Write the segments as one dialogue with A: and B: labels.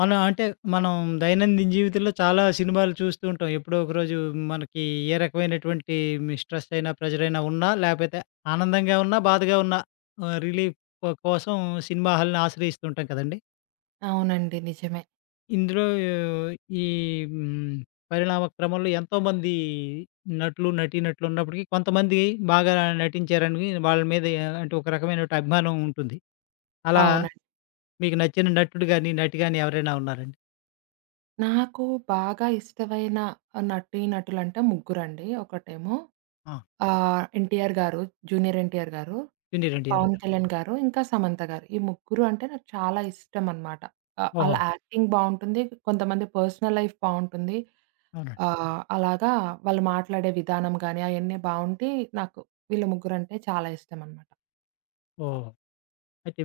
A: మన అంటే, మనం దైనందిన జీవితంలో చాలా సినిమాలు చూస్తూ ఉంటాం. ఎప్పుడో ఒకరోజు మనకి ఏ రకమైనటువంటే మి స్ట్రెస్ అయినా ప్రెజరైనా ఉన్నా, లేపోతే ఆనందంగా ఉన్నా, బాధగా ఉన్నా, ఆహ్, రిలీఫ్ కోసం సినిమా హాల్‌ని ఆశ్రయిస్తూ ఉంటాం కదండి!
B: అవునండి. నిజమే.
A: ఇందులో ఈ హ్మ్. పరిణామ క్రమంలో ఎంతోమంది నటులు, నటీ నటులున్నప్పటికి కొంతమంది బాగా నటించారనివి వాళ్ళ మీద యా అంటే, ఒక రకమైనటి అభిమానం ఉంటుంది. అలా
B: అవునండి.
A: మీకు నచ్చిన నటుడు గాని, నటి గాని ఎవరైనా ఉన్నారండి?
B: నాకు బాగా ఇష్టమైన నటీ నటులంటే ముగ్గురండి. ఒకటేమో,
A: ఆ!
B: ఆహ్, ఎన్‌టీఆర్ గారు 'జూనియర్ ఎన్‌టీఆర్' గారు,
A: 'జూనియర్ ఎన్‌టీఆర్.'
B: 'పవన్ కళ్యాణ్' గారు, ఇంకా 'సమంత' గారు. ఈ ముగ్గురు అంటే నాకు చాలా ఇష్టం అనమాట. ఆ! ఆళ్ళ
A: ఓహో!
B: యాక్టింగ్ బావుంటుంది. కొంతమంది పర్సనల్ లైఫ్ బావుంటుంది.
A: అవునండి.
B: ఆహ్, అలాగా వాళ్ళు మాట్లాడే విధానం గానీ అయన్నీ బావుండి నాకు వీళ్ళు ముగ్గురంటే చాలా ఇష్టం అనమాట.
A: ఓహ్! అయితే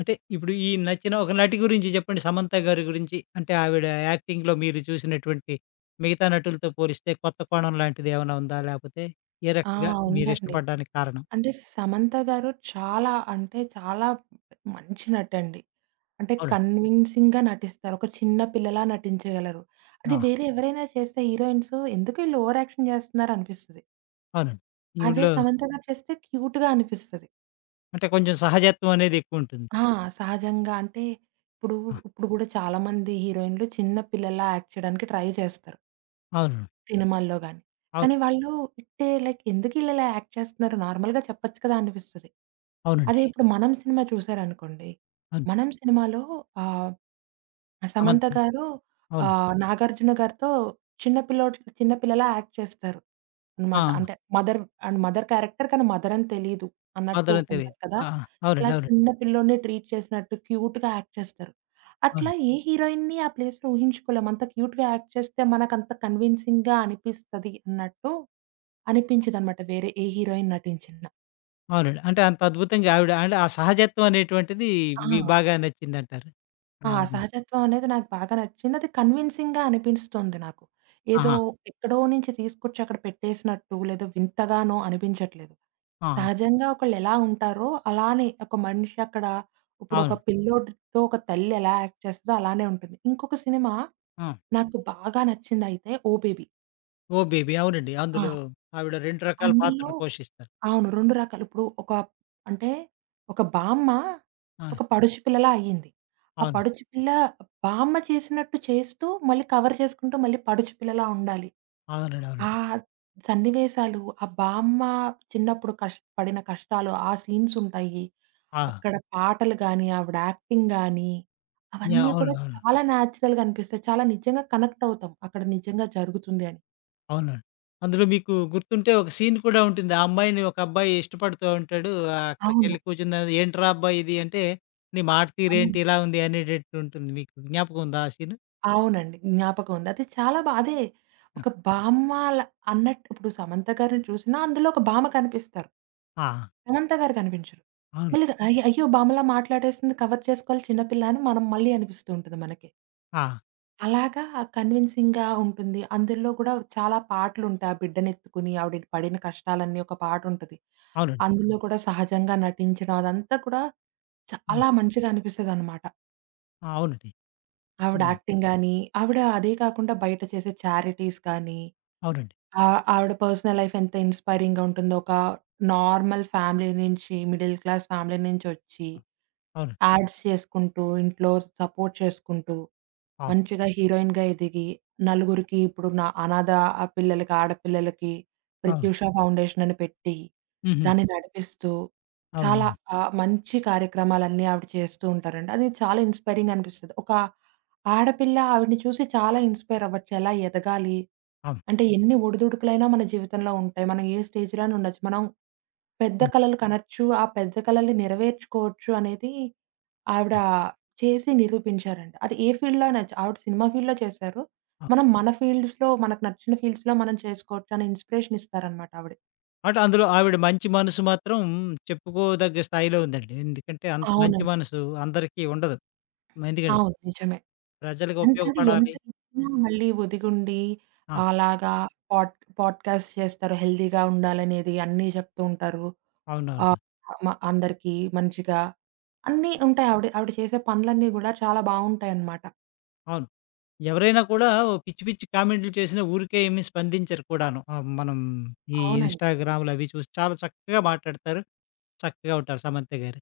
A: అంటే ఇప్పుడు ఈ నచ్చిన ఒక నటి గురించి జెప్పండి 'సమంత' గారి గురించి? అంటే, ఆవిడ యాక్టింగ్‌లో మీరు చూసినటువంటి మిగతా నటులతో పోలిస్తే, కొత్త కోణం లాంటిదేవన్నా ఉందా? లేపోతే, ఏ
B: ఆ!
A: రకంగా మీరు
B: ఉందండి.
A: ఇష్టపడ్డానికి కారణం?
B: అంటే, 'సమంత' గారు చాలా అంటే చాలా మంచి నటండి. అంటే,
A: అవునండి.
B: కన్విన్సింగ్‌గా నటిస్తారు. ఒక చిన్న పిల్లలా నటించగలరు. అది
A: ఆ!
B: వేరే ఎవరైనా చేస్తే హీరోయిన్స్ ఎందుకు ఈళ్ళు ఓవర్‌యాక్షన్ జేస్తున్నారు అనిపిస్తది.
A: అవునండి.
B: అదే
A: ఈవిడ్లో
B: 'సమంత' గారు చేస్తే క్యూట్‌గా అనిపిస్తది.
A: అంటే కొంచెం సహజత్వం అనేదెక్కువుంటుంది.
B: ఆ! సహజంగా అంటే, ఇప్పుడు
A: ఆ!
B: ఇప్పుడు గూడా చాలామంది హీరోయిన్‌లు చిన్న పిల్లలా యాక్ట్ చేయడానికి ట్రై చేస్తారు.
A: అవును.
B: సినిమాల్లో గాని.
A: అవును.
B: కానీ వాళ్ళు ఇట్టే లైక్ ఎందుకీళ్ళిలా యాక్ట్ చేస్తున్నారు నార్మల్‌గా చెప్పచ్చు కదా అనిపిస్తది. అది
A: అవునండి.
B: ఇప్పుడు 'మనం' సినిమా చూసారనుకోండి.
A: అవును.
B: 'మనం' సినిమాలో ఆహ్, 'సమంత'
A: సమంతే.
B: గారు.
A: అవును.
B: ఆహ్, 'నాగార్జున' గారితో చిన్న పిల్లోడు చిన్న పిల్లలా యాక్ట్ చేస్తారు అనమాట.
A: ఆ!
B: అంటే మదర్ అండ్ మదర్ క్యారెక్టర్ కానీ మదర్ అని తెలీదు అన్నట్టు
A: మదర్ అని తెలీదు.
B: ఉంటది కదా!
A: ఆ!
B: ఇలా
A: అవునండి. అవునండి.
B: చిన్న పిల్లోడినే ట్రీట్ చేసినట్టు క్యూట్‌గా యాక్ట్ చేస్తారు. అట్లా
A: అవునండి.
B: ఏ హీరోయిన్‌ని ఆ ప్లేస్‌లో ఊహించుకోలేమ. అంత క్యూట్‌గా యాక్ట్ చేస్తే మనకంత కన్వీన్సింగ్‌గా అనిపిస్తది అన్నట్టు అనిపించదనమాట వేరే ఏ హీరోయిన్ నటించినా.
A: అవునండి. అంటే అంత అద్భుతంగా ఆవిడ అంటే ఆ సహజత్వం అనేటువంటిది మీకు
B: ఆ!
A: బాగా నచ్చిందంటారు?
B: ఆ!
A: ఆ! హ్మ్.
B: సహజత్వం అనేది నాకు బాగా నచ్చింది. అది కన్విన్సింగ్‌గా అనిపిస్తుంది నాకు. ఏదో
A: ఆహా!
B: ఎక్కడో నుంచి తీసుకొచ్చి అక్కడ పెట్టేసినట్టు లేదో వింతగానో అనిపించట్లేదు.
A: ఆహా!
B: సహజంగా ఒకళ్ళు ఎలా ఉంటారో అలానే ఒక మనిషి అక్కడ ఇప్పుడు ఒక
A: అవును.
B: పిల్లోడితో ఒక తల్లి ఎలా యాక్ట్ చేస్తదో అలానే ఉంటది. ఇంకొక సినిమా,
A: ఆ!
B: నాకు బాగా నచ్చిందైతే 'ఓ బేబీ'.
A: 'ఓ బేబీ.' అవునండి.
B: ఆ!
A: అందులో ఆవిడ 2 రకాల
B: అందులో
A: పాత్రలు పోషిస్తారు.
B: అవును. 2 రకాలు ఇప్పుడు ఒక అంటే ఒక బామ్మా,
A: ఆ!
B: ఒక పడుచి పిల్లలా అయింది. ఆ
A: అవును.
B: పడుచుపిల్ల బామ్మ చేసినట్టు చేస్తూ మళ్ళీ కవర్ చేసుకుంటూ మళ్ళీ పడుచుపిల్లలా ఉండాలి.
A: అవునండి.
B: ఆ!
A: అవునండి.
B: సన్నివేసాలు, ఆ బామ్మ చిన్నప్పుడు కష్ పడిన కష్టాలు, ఆ సీన్సుంటాయి.
A: ఆ!
B: అక్కడ పాటలు గానీ, ఆవిడ యాక్టింగ్ గాని,
A: యాహ్!
B: అవన్నీ
A: అవును
B: కూడా
A: అవును.
B: చాలా నేచురల్‌గా అనిపిస్తాయి. చాలా నిజంగా కనెక్టవుతాం. అక్కడ నిజంగా జరుగుతుంది అని.
A: అవునండి. అందులో మీకు గుర్తుంటే ఒక సీన్ కూడా ఉంటుంది. ఆ అమ్మాయిని ఒక అబ్బాయి ఇష్టపడుతా ఉంటాడు. ఆ
B: అవును.
A: అక్కడికెళ్ళి కూర్చుందర్వాత ఏంటిరా అబ్బాయి ఇది అంటే, నీ
B: అవును.
A: మాటతీరేంటి ఇలా ఉంది? అనేటట్టు ఉంటుంది మీకు జ్ఞాపకం ఉందా? ఆ సీను?
B: అవునండి. జ్ఞాపకం ఉంది. అది చాలా బా అదే.
A: హ్మ్.
B: ఒక బామ్మాల అన్నట్టు ఇప్పుడు సమంత గారిని చూసినా అందులో ఒక భామ కనిపిస్తారు.
A: ఆ!
B: సమంత గారు కనిపించరు. మ
A: అవును.
B: లేదు. అయ్య! అయ్యో! బామ్మలా మాట్లాడేసింది. కవర్ చేసుకోవాలి చిన్న పిల్ల అని మనం మళ్ళీ అనిపిస్తూ ఉంటది మనకే.
A: ఆ!
B: అలాగా కన్విన్సింగ్‌గా ఉంటుంది. అందుల్లో కూడా చాలా పాటలుంటాయి. ఆ బిడ్డనెత్తుకొని ఆవిడి ని పడిన కష్టాలన్నీ ఒక పాటుంటది.
A: అవునండి.
B: అందులో కూడా సహజంగా నటించడం అదంతా కూడా
A: అవును.
B: చాలా మంచిగా అనిపిస్తదనమాట.
A: అవునండి.
B: ఆవిడ
A: హ్మ్.
B: యాక్టింగ్ గానీ, ఆవిడ అదే కాకుండా, బయట చేసే చారిటీస్‌ గానీ.
A: అవునండి.
B: ఆహ్, ఆవిడ పర్సనల్ లైఫెంత ఇన్స్పైరింగుంటుందో, ఒక నార్మల్ ఫ్యామిలీ నుంచి, మిడిల్ క్లాస్ ఫ్యామిలీ నుంచొచ్చి.
A: అవును.
B: యాడ్స్ చేసుకుంటూ, ఇంట్లో సపోర్ట్ చేసుకుంటూ.
A: ఆ!
B: మంచిగా హీరోయిన్‌గా ఎదిగి, నలుగురికి ఇప్పుడు న అనాధా పిల్లలకి, ఆడపిల్లలకి
A: అవును.
B: ప్రత్యుష ఫౌండేషనని పెట్టి.
A: హుహు.
B: దాన్ని నడిపిస్తూ. చాలా
A: అవును.
B: ఆహ్, మంచి కార్యక్రమాలన్నీ ఆవిడ చేస్తూ ఉంటారండి. అది చాలా ఇన్స్పైరింగనిపిస్తది. ఒక ఆడపిల్ల, ఆవిడ్ని చూసి చాలా ఇన్స్పైరవ్వచ్చు. ఎలా ఎదగాలి.
A: అవును.
B: అంటే, ఎన్ని ఒడిదుడుకులైనా మన జీవితంలో ఉంటాయి. మనం ఏ స్టేజ్‌లో అయిన ఉండొచ్చు. మనం, పెద్ద
A: అవును.
B: కలలు కనోచ్చు. ఆ పెద్ద కలల్ని నెరవేర్చుకోవచ్చు అనేది, ఆవిడ చేసి నిరూపించారండి. అది ఏ ఫీల్డ్‌లో అనొచ్చు ఆవిడ సినిమా ఫీల్డ్‌లో చేశారు?
A: ఆ!
B: మనం మన ‌ ఫీల్డ్స్‌లో మనకు నచ్చిన ఫీల్డ్స్‌లో మనం చేసుకోవచ్చని ఇన్స్పిరేషనిస్తారనమాట ఆవిడ.
A: అంటే, అందులో ఆవిడ మంచి మనసు మాత్రం చెప్పుకోదగ్గ స్థాయిలో ఉందండి. ఎందుకంటే అంత మంచి
B: అవునండి.
A: మనసు, అందరికి ఉండదు. మందిగాదు.
B: అవును. నిజమే.
A: ప్రజలకు
B: అంతంటే, ఎంత
A: ఉపయోగపడాలి
B: చేసినా మళ్ళీ వదిగుండి.
A: ఆ!
B: అలాగా పోడ్ పోడ్ కాస్ట్ చేస్తారు. హెల్దీగా ఉండాలనేది అన్నీ, చెప్తూ ఉంటారు. ఆ!
A: అవునవును.
B: మా అందరిక మంచిగా అన్నీ, ఉంటాయి ఆవిడ ఆవిడ చేసే పనులన్నీ కూడా చాలా బావుంటాయనామాట.
A: అవును. ఎవరైనా కూడా పిచ్చి పిచ్చి కామెంట్లు చేసిన ఊరికే ఏమి స్పందించరు కూడాను. ఆ మనం ఈ
B: అవునండి.
A: ఇన్‌స్టాగ్రాములవి చూసి చాలా చక్కగా మాట్లాడతారు. చక్కగా ఉంటారు 'సమంత' గారు.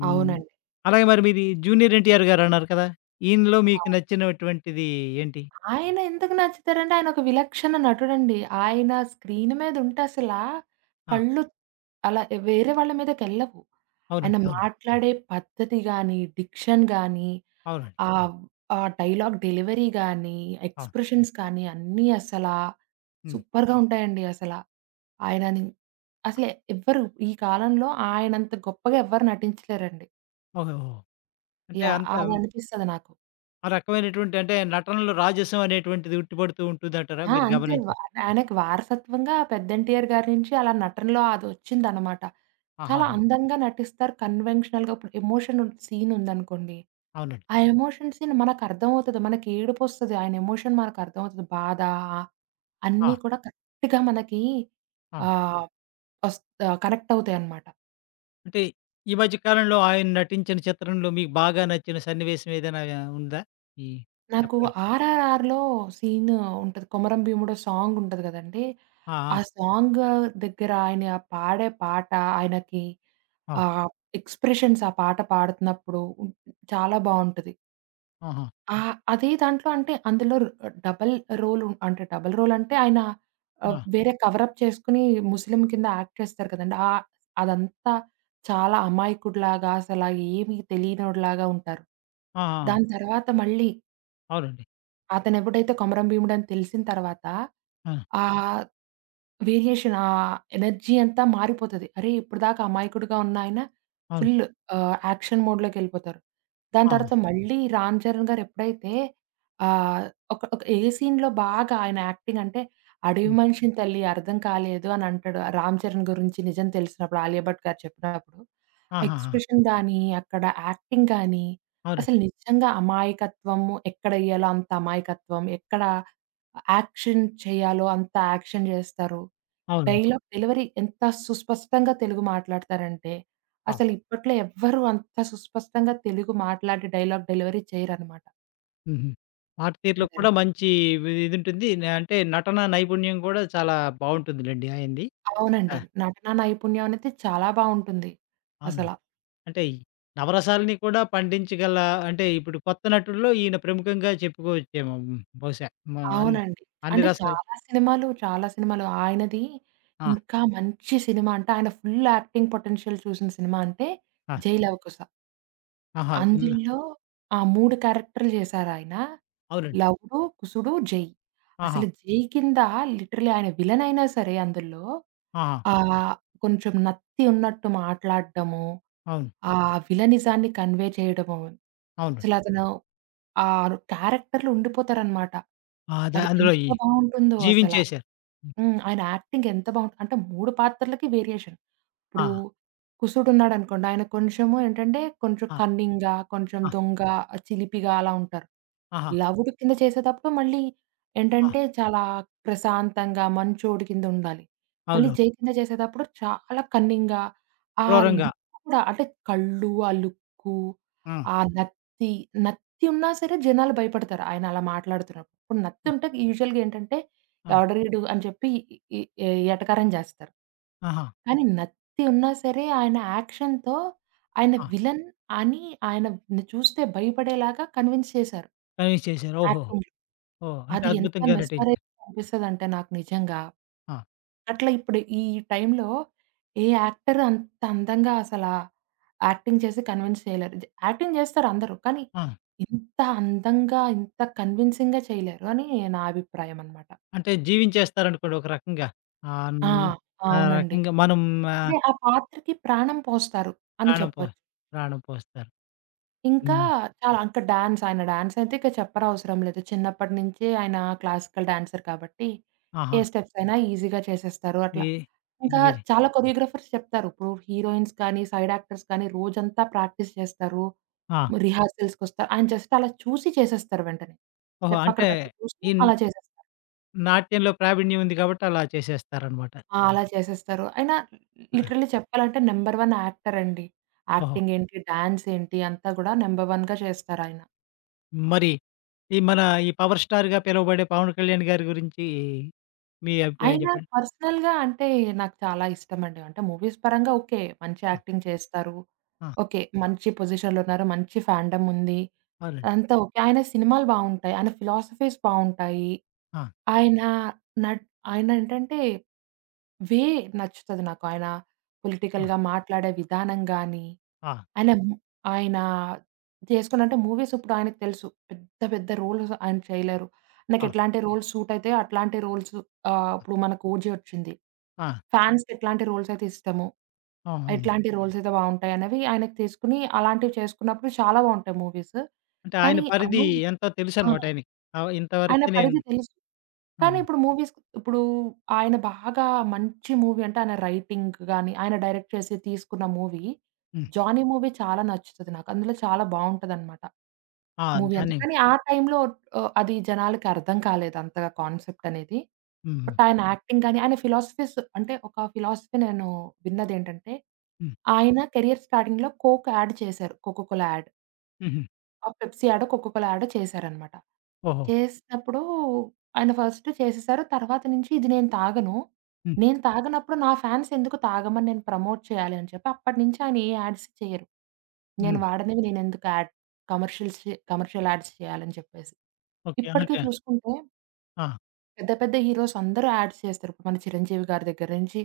A: హ్మ్.
B: అవునండి.
A: అలాగే మరి మీది 'జూనియర్ ఎన్టీఆర్' గారున్నారు కదా! ఈయనిలో మీకు
B: అవ్
A: నచ్చినటువంటిది ఏంటి?
B: ఆయన ఎందుకు నచ్చుతారంటే ఆయన ఒక విలక్షణ నటుడండి. ఆయన స్క్రీన్ మీద ఉంటే అసల,
A: ఆ!
B: కళ్ళు అలా వేరే వాళ్ళ మీదకెళ్ళవు. ఆయన
A: అవునండి. అవునండి.
B: మాట్లాడే పద్ధతి గానీ, డిక్షన్ గానీ
A: అవునండి.
B: ఆహ్, ఆహ్, డైలాగ్ డెలివరీ గానీ
A: ఆ!
B: ఎక్స్‌ప్రెషన్స్ కానీ అన్నీ అసలా,
A: హ్మ్.
B: సూపర్‌గా ఉంటాయండి అసల. ఆయనని, అసల ఎవ్వరు ఈ కాలంలో ఆయనంత గొప్పగా ఎవ్వరు నటించలేరండి.
A: ఓద ఓ అంటే
B: యాహ్!
A: అంత
B: అది
A: హ్మ్
B: అనిపిస్తది నాకు.
A: ఆ రకమైనటువంటి అంటే నటనలు రాజసం అనేటువంటిది ఉట్టిపడుతూ ఉంటుందంటారా
B: ఆ!
A: మీరు
B: అంతే
A: గమనించ
B: వ ఆయనకి వారసత్వంగా పెద్ద 'ఎన్టీఆర్' గారి నుంచి అలా నటనలో అది ఒచ్చిందనమాట. చాలా
A: ఆహాహా!
B: అందంగా నటిస్తారు. కన్వెన్షనల్‌గా, ఇప్పుడు ఎమోషన్ సీన్ ఉందనుకోండి.
A: అవునండి.
B: ఆ ఎమోషన్ సీన్ మనకు అర్థమవుతది. మనకి ఏడుపొస్తది. ఆయన ఎమోషన్ మనకు అర్థమవుతది. బాధ. ఆ అన్నీ
A: ఆ!
B: కూడా కరెక్ట్‌గా మనకి,
A: ఆ!
B: ఆహ్, వస్ ఆహ్, కనెక్ట్ అవుతాయన్నమాట.
A: అంటే, ఈ మధ్య కాలంలో ఆయన నటించిన చిత్రంలో మీకు బాగా నచ్చిన సన్నివేశం ఏదైనా ఉందా? ఈ
B: నాకు
A: చెప్పగ
B: 'ఆర్ఆర్ఆర్‌లో' సీను ఉంటది. 'కొమరం భీముడో' సాంగుంటది గదండీ!
A: ఆ!
B: ఆ
A: ఆ!
B: సాంగ్ దగ్గర ఆయన పాడే పాట ఆయనకి
A: అవును.
B: ఆహ్, ఎక్స్‌ప్రెషన్స్ ఆ పాట పాడుతున్నప్పుడు, చాలా బావుంటది.
A: ఆహా!
B: ఆ! అదే దాంట్లో అంటే అందులో ర డబుల్ రోలు అంటే, డబల్ రోల్ అంటే, ఆయన ఆహ్
A: ఆ!
B: వేరే కవరప్ చేసుకొని ముస్లిం కింద యాక్ట్ చేస్తారు కదండీ! ఆ! అదంతా చాలా అమాయకుడిలాగా అసలా ఏమి తెలియనోడిలాగా ఉంటారు.
A: ఆ! ఆ!
B: దాని తర్వాత మళ్ళీ
A: అవునండి.
B: అతనెప్పుడైతే కొమరం భీముడని తెలిసిన తర్వాత
A: ఆ!
B: ఆహ్, వేరియేషన్ ఆహ్, ఎనర్జీ అంతా మారిపోతది. అరే! ఇప్పటిదాకా ఆ మాయకుడిగా ఉన్నాయన
A: అవును.
B: ఫుల్లు ఆహ్, యాక్షన్ మోడ్‌లోకెళ్ళిపోతారు. దాని
A: ఆ!
B: తర్వాత మళ్ళీ 'రామ్ చరణ్' గారు ఎప్పుడైతే ఆహ్, ఒక ఒక ఏ సీన్‌లో బాగా ఆయన యాక్టింగ్ అంటే, "అడవి
A: హ్మ్.
B: మనిషిని తల్లి అర్థం కాలేదు" అని అంటాడు 'రామ్ చరణ్' గురించి నిజం తెలిసినప్పుడు 'ఆలియభట్' గారు చెప్పినప్పుడు. ఆ
A: ఆహాహా!
B: ఎక్స్‌ప్రెషన్స్ గానీ, అక్కడ యాక్టింగ్ గానీ,
A: అవునండి.
B: అసలు నిజంగా అమాయకత్వము ఎక్కడెయ్యాలో అంత అమాయకత్వం, ఎక్కడ యాక్షన్ చేయాలో అంత యాక్షన్ జేస్తారు.
A: అవును.
B: డైలాగ్ డెలివరీ ఎంత సుస్పష్టంగా తెలుగు మాట్లాడతారంటే,
A: ఆ!
B: అసలిప్పట్లో ఎవ్వరు అంత సుస్పష్టంగా తెలుగు మాట్లాడి డైలాగ్ డెలివరీ చేయరనమాట.
A: హుహు. మాటతీరులోకి
B: ఓకే.
A: కూడా మంచి వి ఇదుంటుంది. న్ అంటే నటన నైపుణ్యం కూడా చాలా బావుంటుందిలెండి. ఆయనది. ఆ!
B: అవునండి. నటనా నైపుణ్యం అనేది చాలా బావుంటుంది.
A: అవును.
B: అసలా.
A: అంటే ఈ నవరసాలని కూడా పండించగల అంటే ఇప్పుడు కొత్త నటుల్లో ఈయన ప్రముఖంగా చెప్పుకోవచ్చేమొ బహుశా మా అన్
B: అవునండి.
A: అన్ని
B: అంటే
A: రసాలు.
B: చాలా సినిమాలు చాలా సినిమాలు. ఆయనది
A: ఆ!
B: ఇంకా మంచి సినిమా అంటే ఆయన ఫుల్ యాక్టింగ్ పొటెన్షియల్ చూసిన సినిమా అంటే
A: ఆ!
B: 'జైలవకుశ'.
A: ఆహా! ఉన్నా
B: అందుల్లో ఆ! 3 క్యారెక్టర్లు జేశారాయన.
A: అవునండి.
B: లవుడు, కుసుడు, జై. అసలు
A: ఆహా!
B: జై కిందా లిటరల్లీ ఆయన విలనైనా సరే అందుల్లో.
A: ఆహా!
B: ఆహ్, కొంచెం నత్తి ఉన్నట్టు మాట్లాడ్డము.
A: అవును.
B: ఆ విలనిజాన్ని కన్వే చేయడము.
A: అవును.
B: అసలతను ఆరు క్యారెక్టర్‌లో ఉండిపోతారనమాట.
A: ఆదే
B: అది ఎంత
A: అందులోయి.
B: బావుంటుందో అసలా.
A: జీవించేశారు. హ్మ్.
B: హ్మ్. ఆయన యాక్టింగ్ ఎంత బావుంటు అంటే 3 పాత్రలకి వేరియేషన్. ఇప్పుడు
A: ఆహా!
B: కుశుడున్నాడనుకోండి. ఆయన కొంచెము ఏంటంటే కొంచెం
A: ఆ!
B: కన్నింగా, కొంచెం
A: ఆ!
B: దొంగ చిలిపిగా అలా ఉంటారు.
A: ఆహా!
B: లవుడు కింద చేసేతప్పుడు మళ్ళీ
A: ఆ!
B: ఏంటంటే చాలా ప్రశాంతంగా మంచొడికిందుండాలి. మళ్ళీ
A: అవును.
B: జై కింద చేసేతప్పుడు చాలా కన్నింగ్‌గా. ఆ
A: క్రూరంగా.
B: లుక్కు కూడా అంటే కళ్ళు, ఆ లుక్కు,
A: ఆ!
B: ఆ నత్తి, నత్తి ఉన్నా సరే జనాలు భయపడతారు. ఆయనలా మాట్లాడుతున్నప్పుడు. ఇప్పుడు
A: ఆ!
B: నత్తింటే యూజువల్‌గా ఏంటంటే
A: అవును.
B: ఎవడ్రా ఈడు ఇడు అని చెప్పి ఈ ఏ ఎటకారం జేస్తారు.
A: ఆహా!
B: కానీ నత్తి ఉన్నా సరే ఆయన యాక్షన్‌తో, ఆయన
A: ఆ!
B: విలన్ అని ఆయన‌ని చూస్తే భయపడేలాగా కన్విన్స్ చేశారు.
A: కన్విన్స్ చేసారు. ఓహో!
B: యాక్టింగ్.
A: ఓహ్! అంటే
B: అది ఎంత
A: అద్భుతంగా నటించా
B: మెస్మరైజింగ్‌గా అనిపిస్తదంటే నాకు నిజంగా.
A: ఆ!
B: అట్లా ఇప్పుడు ఈ టైంలో ఏ యాక్టర్ అంత అందంగా అసలా. యాక్టింగ్ చేసి కన్విెన్స్ చేయలేరు. జ యాక్టింగ్ చేస్తారందరూ. కానీ.
A: ఆ!
B: ఇంత అందంగా ఇంత కన్విన్సింగ్‌గా చేయలేరు అని నా అభిప్రాయం అనమాట.
A: అంటే జీవించేస్తారనుకోండి ఒక రకంగా. ఆన్
B: ఆ!
A: ఆ
B: అవునండి.
A: రకంగా మనం ఆ
B: అంటే ఆ పాత్రకి ప్రాణం పోస్తారు అని
A: ప్రాణం పో
B: చెప్పొచ్చు.
A: ప్రాణం పోస్తారు.
B: ఇంకా
A: హ్మ్.
B: చాలా అంకా డాన్స్. ఆయన డాన్సైయితే ఇంక చెప్పరవసరం లేదు. చిన్నప్పటి నుంచి ఆయన క్లాసికల్ డాన్సర్ కాబట్టి ఏ
A: ఆహా!
B: స్టెప్సైనా ఈజీగా చేసేస్తారు అట్లా.
A: ఏ
B: ఇంకా
A: ఇదిగో జా
B: చాలా కొరియోగ్రాఫర్స్ చెప్తారు. ఇప్పుడూ హీరోయిన్స్ కానీ, సైడ్ యాక్టర్స్ కానీ రోజంతా ప్రాక్టీస్ చేస్తారు.
A: ఆ!
B: రిహార్సల్స్‌కొస్తారు. ఆయన జస్ట్ అలా చూసి చేసేస్తారు వెంటనే.
A: ఓహో!
B: స్టెప్
A: అంటే
B: అక్కడికక్కడ చూసుకొని
A: ఇన్
B: అలా చేసేస్తా
A: నాట్యంలో ప్రావీణ్యం ఉంది కాబట్టి అలా చేసేస్తారనమాట.
B: ఆ! అలా చేసేస్తారు. ఆయన
A: ఆ!
B: లిటరల్లీ చెప్పాలంటే నంబర్ 1 యాక్టరండి.
A: ఓహో!
B: యాక్టింగేంటి డాన్సేంటి అంతా కూడా నంబర్ 1గా చేస్తారయన.
A: మరి. ఈ మన ఈ పవర్ స్టార్‌గా పిలవబడే 'పవన్ కళ్యాణ్' గారి గురించి. మీ అభిప్రాయం
B: అయినా
A: చెప్పండి.
B: పర్సనల్‌గా అంటే నాకు చాలా ఇష్టమండి. అంటే మూవీస్ పరంగా ఓకే. మంచి
A: ఆ!
B: యాక్టింగ్ చేస్తారు.
A: ఆ!
B: ఓకే. మంచి పొజిషన్‌లో ఉన్నారు. మంచి ఫాండమ్ ఉంది.
A: అవునండి.
B: అంతా ఓకె. ఆయన సినిమాలు బావుంటాయి. ఆయన ఫిలాసఫీస్ బావుంటాయి.
A: ఆ!
B: ఆయన నట్ ఆయన ఏంటంటే వే నచ్చుతది నాకు ఆయన,
A: ఆ!
B: పొలిటికల్‌గా మాట్లాడే విధానం గానీ.
A: ఆ!
B: ఆయనా ము ఆయన జేసుకున్నంటే మూవీస్ ఇప్పుడాయనకి తెలుసు. పెద్ద పెద్ద రోల్స్ ఆయన చేయలేరు.
A: ఆ!
B: నాకెట్లాంటి రోల్స్ సూట్ అయితాయో అట్లాంటి రోల్స్ ఆహ్,
A: ఆ!
B: ఇప్పుడు మనకు 'ఓజీ' ఒచ్చింది.
A: ఆ!
B: ఫాన్స్‌కి ఎట్లాంటి రోల్స్ అయితే ఇష్టము?
A: ఆహా!
B: ఎట్లాంటి రోల్స్ అయితే బావుంటాయి అనేవి ఆయనకి తీసుకొని అలాంటివి చేసుకున్నప్పుడు చాలా బావుంటాయి మూవీస్.
A: అంటే ఆయన
B: కానీ
A: పరిధి
B: అన్నీ
A: ఎంతో
B: ఆ!
A: తెలుసనమాట ఆయనకి. ఆ
B: ఆయన
A: ఇంతవరకే నేను
B: పరిధి తెలుసు.
A: ఆ! ఆ!
B: కానీ ఇప్పుడు మూవీస్ ఇప్పుడు ఆయన బాగా మంచి మూవీ అంటే ఆయన రైటింగ్ గాని, ఆయన డైరెక్ట్ చేసి తీసుకున్న మూవీ
A: హ్మ్.
B: 'జాని' మూవీ చాలా నచ్చుతది నాకు. అందులో చాలా బావుంటదనమాట.
A: ఆ!
B: మూవీ అంత.
A: 'జాని'.
B: కానీ ఆ టైంలో ఆహ్, అది జనాలకి అర్థం కాలేదంతగా కాన్సెప్ట్ అనేది.
A: హుహు.
B: బట్ ఆయన యాక్టింగ్ గాని, ఆయన ఫిలాసఫీస్ అంటే ఒక ఫిలాసఫీ నేను విన్నదేంటంటే,
A: హ్మ్.
B: ఆయన కెరిర్ స్టార్డింగ్‌లో 'కోక్' యాడ్ చేశారు. 'కోకోకో'ల యాడ్.
A: హుహు.
B: ఆ! పెప్సి యాడో, కోకొకోల యాడో చేసారనమాట.
A: ఓహో!
B: చేసినప్పుడు ఆయన ఫస్ట్ చేసేసారు. తర్వాత నుంచి "ఇది నేను తాగను,
A: హ్మ్.
B: నేను తాగనప్పుడు నా ఫ్యాన్స్ ఎందుకు తాగమని, నేను ప్రమోట్ చేయాలి" అని చెప్పి, అప్పటి నుంచి ఆయన ఏ యాడ్స్ చేయరు. నేను
A: హ్మ్.
B: వాడనేవి నేను ఎందుకు ఆడ్ కమర్షియల్ చే కమర్షియల్ యాడ్స్ చేయాలని చెప్పేసి.
A: ఓకే
B: ఇప్పటికే
A: అనకా.
B: చూసుకుంటే...
A: ఆ!
B: పెద్ద, పెద్ద హీరోసందరూ యాడ్స్ చేస్తారు. ఇపుడు మన చిరంజీవి గారి దగ్గర నుంచి,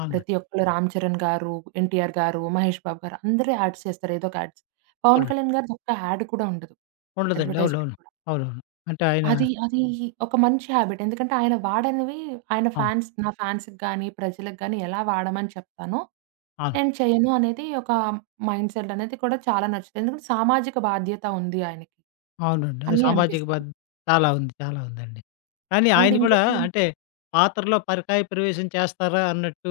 A: అవునా!
B: ప్రతి ఒక్కళ్ళు రామ్ చరణ్ గారు, ఎన్టీఆర్ గారు, మహేష్ బాబు గారు అందరూ యాడ్స్ చేస్తారు. ఏదో ఒక యాడ్స్. పవన్
A: అవునండి.
B: కళ్యాణ్ గారి దొక్క యాడ్ కూడా ఉండదు.
A: ఉండదండి.
B: అడ్వర్టైజ్‌మెంట్.
A: అవునవును.
B: కూడా.
A: అవునవును. అంటే ఆయన
B: అది, అది ఒక మంచి హాబిట్. ఎందుకంటే, ఆయన వాడనివి ఆయన
A: అవును.
B: ఫాన్స్ "నా ఫాన్స్‌కి గాని, ప్రజకి గాని, ఎలా వాడమని చెప్తాను,
A: ఆహా!
B: నేను చేయను" అనేది ఒక మైండ్ సేటనేది కూడా చాలా నచ్చుది. ఎందుకంటే సామాజిక బాధ్యత ఉంది ఆయనకి.
A: అవునండి. ఆ
B: అని
A: సామాజిక
B: అనిపిస్తంది.
A: బద్ చాలా ఉంది. చాలా ఉందండి. కానీ
B: అండ్
A: ఆయన కూడా
B: ఇంకొకటి
A: అంటే, పాత్రలో పరకాయ ప్రవేశం చేస్తారా? అన్నట్టు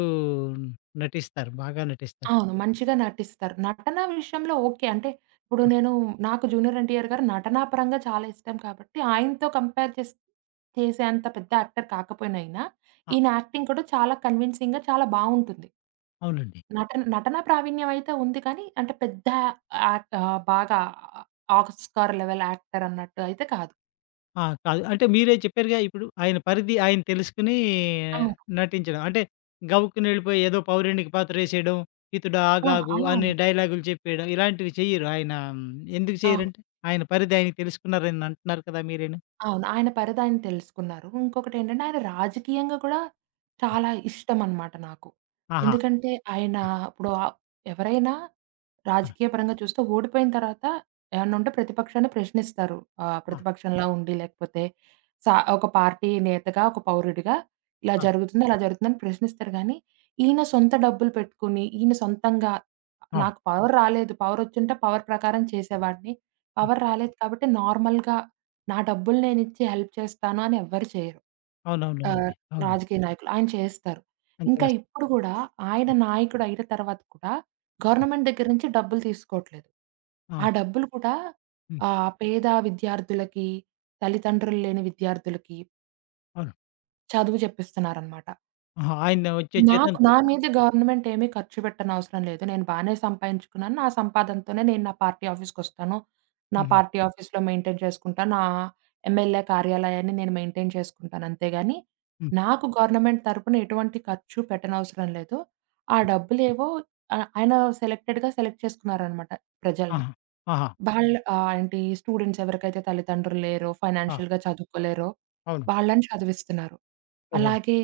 A: నటిస్తారు. బాగా నటిస్తారు.
B: అవును. మంచిగా నటిస్తారు. నటనా విషయంలో ఓకే, అంటే ఇప్పుడు
A: హ్మ్.
B: నేను నాకు జూనియర్ ఎన్టీఆర్ గారు నటనాపరంగా చాలా ఇష్టం కాబట్టి, ఆయనతో కంపేర్ చేస్ చేసే అంత పెద్ద యాక్టర్ కాకపోయిన ఈయనా,
A: ఆ!
B: ఈయన యాక్టింగ్ కూడా చాలా కన్విన్సింగ్‌గా, చాలా బావుంటుంది.
A: అవునండి.
B: నటన నటనా ప్రావీణ్యం అయితే ఉంది. కానీ, అంటే పెద్ద యాట్ ఆహ్, బాగా ఆ ఆస్కార్ లెవెల్ యాక్టరన్నట్టు అయితే కాదు.
A: ఆ! కాదు. అంటే మీరే చెప్పారుగా ఇప్పుడు ఆయన పరిధి ఆయన తెలుసుకొనీ
B: అవును.
A: నటించడం. అంటే గవుక్కునెళ్ళిపోయి ఏదో పౌరానిక పాత్రేసేయడం, "హితుడా
B: ఆ!
A: ఆగాగు"
B: అలా
A: అనే
B: హ్మ్.
A: డైలాగులు చెప్పేయడం. ఇలాంటివి చెయ్యరు. ఆయన ఎందుకు
B: అవును.
A: చేయ్యరంటే ఆయన పరిది ఆయన తెలుసుకున్నారని అంటున్నారు కదా మీరేను?
B: అవును. ఆయన పరిదాయన తెలుసుకున్నారు. ఇంకొకటేంటంటే, ఆయన రాజకీయంగా కూడా
A: ఆ!
B: చాలా ఇష్టం అనమాట నాకు.
A: ఆహా!
B: ఎందుకంటే ఆయన ఇప్పుడు ఆప్ ఎవరైనా?
A: ఆ!
B: రాజకీయ పరంగా చూస్తే ఓడిపోయిన తర్వాత ఏమన్నా ఉంటే ప్రతిపక్షాన్ని ప్రశ్నిస్తారు. ఆహ్,
A: ఆ!
B: ప్రతిపక్షంలా ఉండి లేకపోతే సా ఒక పార్టీ నేతగా, ఒక పౌరుడిగా ఇలా
A: అది.
B: జరుగుతుంది అలా జరుగుతుందని ప్రశ్నిస్తారు గానీ, ఈయన సొంత డబ్బులు పెట్టుకొని ఈయన సొంతంగా
A: అవును.
B: నాకు పవర్ రాలేదు. పవరొచ్చుంటే పవర్ ప్రకారం చేసేవాడిని.
A: హ్మ్.
B: పవర్ రాలేదు. కాబట్టి నార్మల్‌గా నా డబ్బులు నేనిచ్చి హెల్ప్ చేస్తాను అని ఎవ్వరు చేయరు. ఆహ్,
A: అవునవునవునండి. అవునండి.
B: రాజకీయ నాయకులు, ఆయన చేస్తారు.
A: అంత
B: ఇంకా
A: కస్
B: ఇప్పుడు కూడా ఆయన
A: హ్మ్.
B: నాయకుడయిన తర్వాత కూడా
A: హ్మ్.
B: గవర్నమెంట్ దగ్గర నుంచి డబ్బులు తీసుకోవట్లేదు. ఆ
A: అవును.
B: డబ్బులు కూడా
A: హ్మ్.
B: ఆహ్, పేద విద్యార్థులకి, తల్లిదండ్రులు లేని విద్యార్థులకి
A: అవును.
B: చదువు జెప్పిస్తున్నారనమాట.
A: ఆహా! ఆయన వచ్చే
B: నాకు నా
A: జీతంతోటా?
B: మీద గవర్నమెంట్ ఏమీ ఖర్చుపెట్టనవసరం లేదు. నేను బానే సంపాయించుకున్నాను. నా సంపాదనతోనే నేను నా పార్టీ ఆఫీస్‌కొస్తాను. నా
A: హుహు.
B: పార్టీ ఆఫీస్‌లొ మెయింటైన్ చేసుకుంటా. నా ఎమ్మెల్యే కార్యాలయాన్ని నేను మెయింటైన్ చేసుకుంటాను. అంతేగాని.
A: హ్మ్.
B: నాకు గవర్నమెంట్ తరపున ఎటువంటి ఖర్చు పెట్టనవసరం లేదు. ఆ డబ్బులేవో ఆహ్, ఆయన సెలెక్టెడ్‌గా సెలెక్ట్ చేసుకున్నారనమాట ప్రజల్ని.
A: ఆహా! ఆహా!
B: వాళ్ళు ఆహ్, ఏంటి స్టూడెంట్స్ ఎవరికైతే తల్లిదండ్రులు లేరో,
A: ఆ!
B: ఫైనాన్షియల్‌గా చదువుకోలేరో.
A: అవును.
B: వాళ్ళని చదివిస్తున్నారు.
A: ఓహో!
B: అలాగే.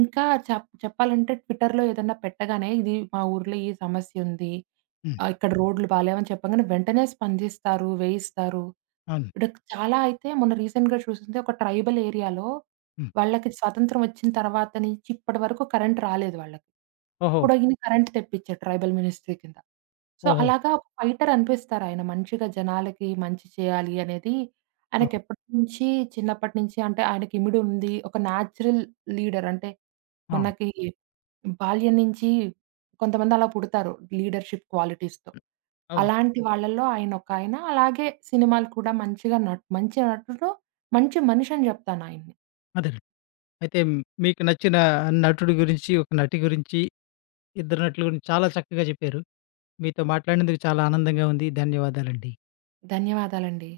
B: ఇంకా చెప్ చెప్పాలంటే ట్విట్టర్‌లో ఏదన్నా పెట్టగానే ఇది మా ఊర్లో ఈ సమస్యుంది.
A: హ్మ్.
B: ఆ! ఇక్కడ రోడ్లు బాలేమని చెప్పాం గానే, వెంటనే స్పందిస్తారు. వేయిస్తారు.
A: అవును.
B: ఇడ చాలా అయితే మొన్న రీసెంట్‌గా చూసింది ఒక ట్రైబల్ ఏరియాలో.
A: హ్మ్.
B: వాళ్ళకి స్వతంత్రం వచ్చిన తర్వాత నుంచి ఇప్పటి వరకు కరెంట్ రాలేదు వాళ్ళకి.
A: ఓహో!
B: ఇప్పుడు ఈయన కరెంట్ తెప్పించారు. ట్రైబల్ మినిస్ట్రీ కింద. సో
A: ఓహో!
B: అలాగా ఒక ఫైటర్ అనిపిస్తారు ఆయన. మంచిగా జనాలకి మంచి చేయాలి అనేది. ఆయనకి
A: ఓహ్!
B: ఎప్పటి నుంచి చిన్నప్పటి నుంచి అంటే ఆయనకి ఇమిడు ఉంది. ఒక నేచురల్ లీడర్ అంటే,
A: అవును.
B: మనకి బాల్యం నుంచి కొంతమంది అలా పుడతారు లీడర్షిప్ క్వాలిటీస్‌తో.
A: అవునండి.
B: అలాంటి వాళ్ళల్లో ఆయనొకాయన అలాగే సినిమాలు కూడా మంచిగా నట్ మంచి నటుడు. మంచి మనిషని జెప్తానాయన్ని.
A: అదేలెండి. అయితే మీకు నచ్చిన నటుడి గురించి, ఒక నటి గురించి. ఇద్దరు నటుల గురించి చాలా చక్కగా చెప్పారు. మీతో మాట్లాడినందుకు చాలా ఆనందంగా ఉంది. ధన్యవాదాలండి.
B: ధన్యవాదాలండి.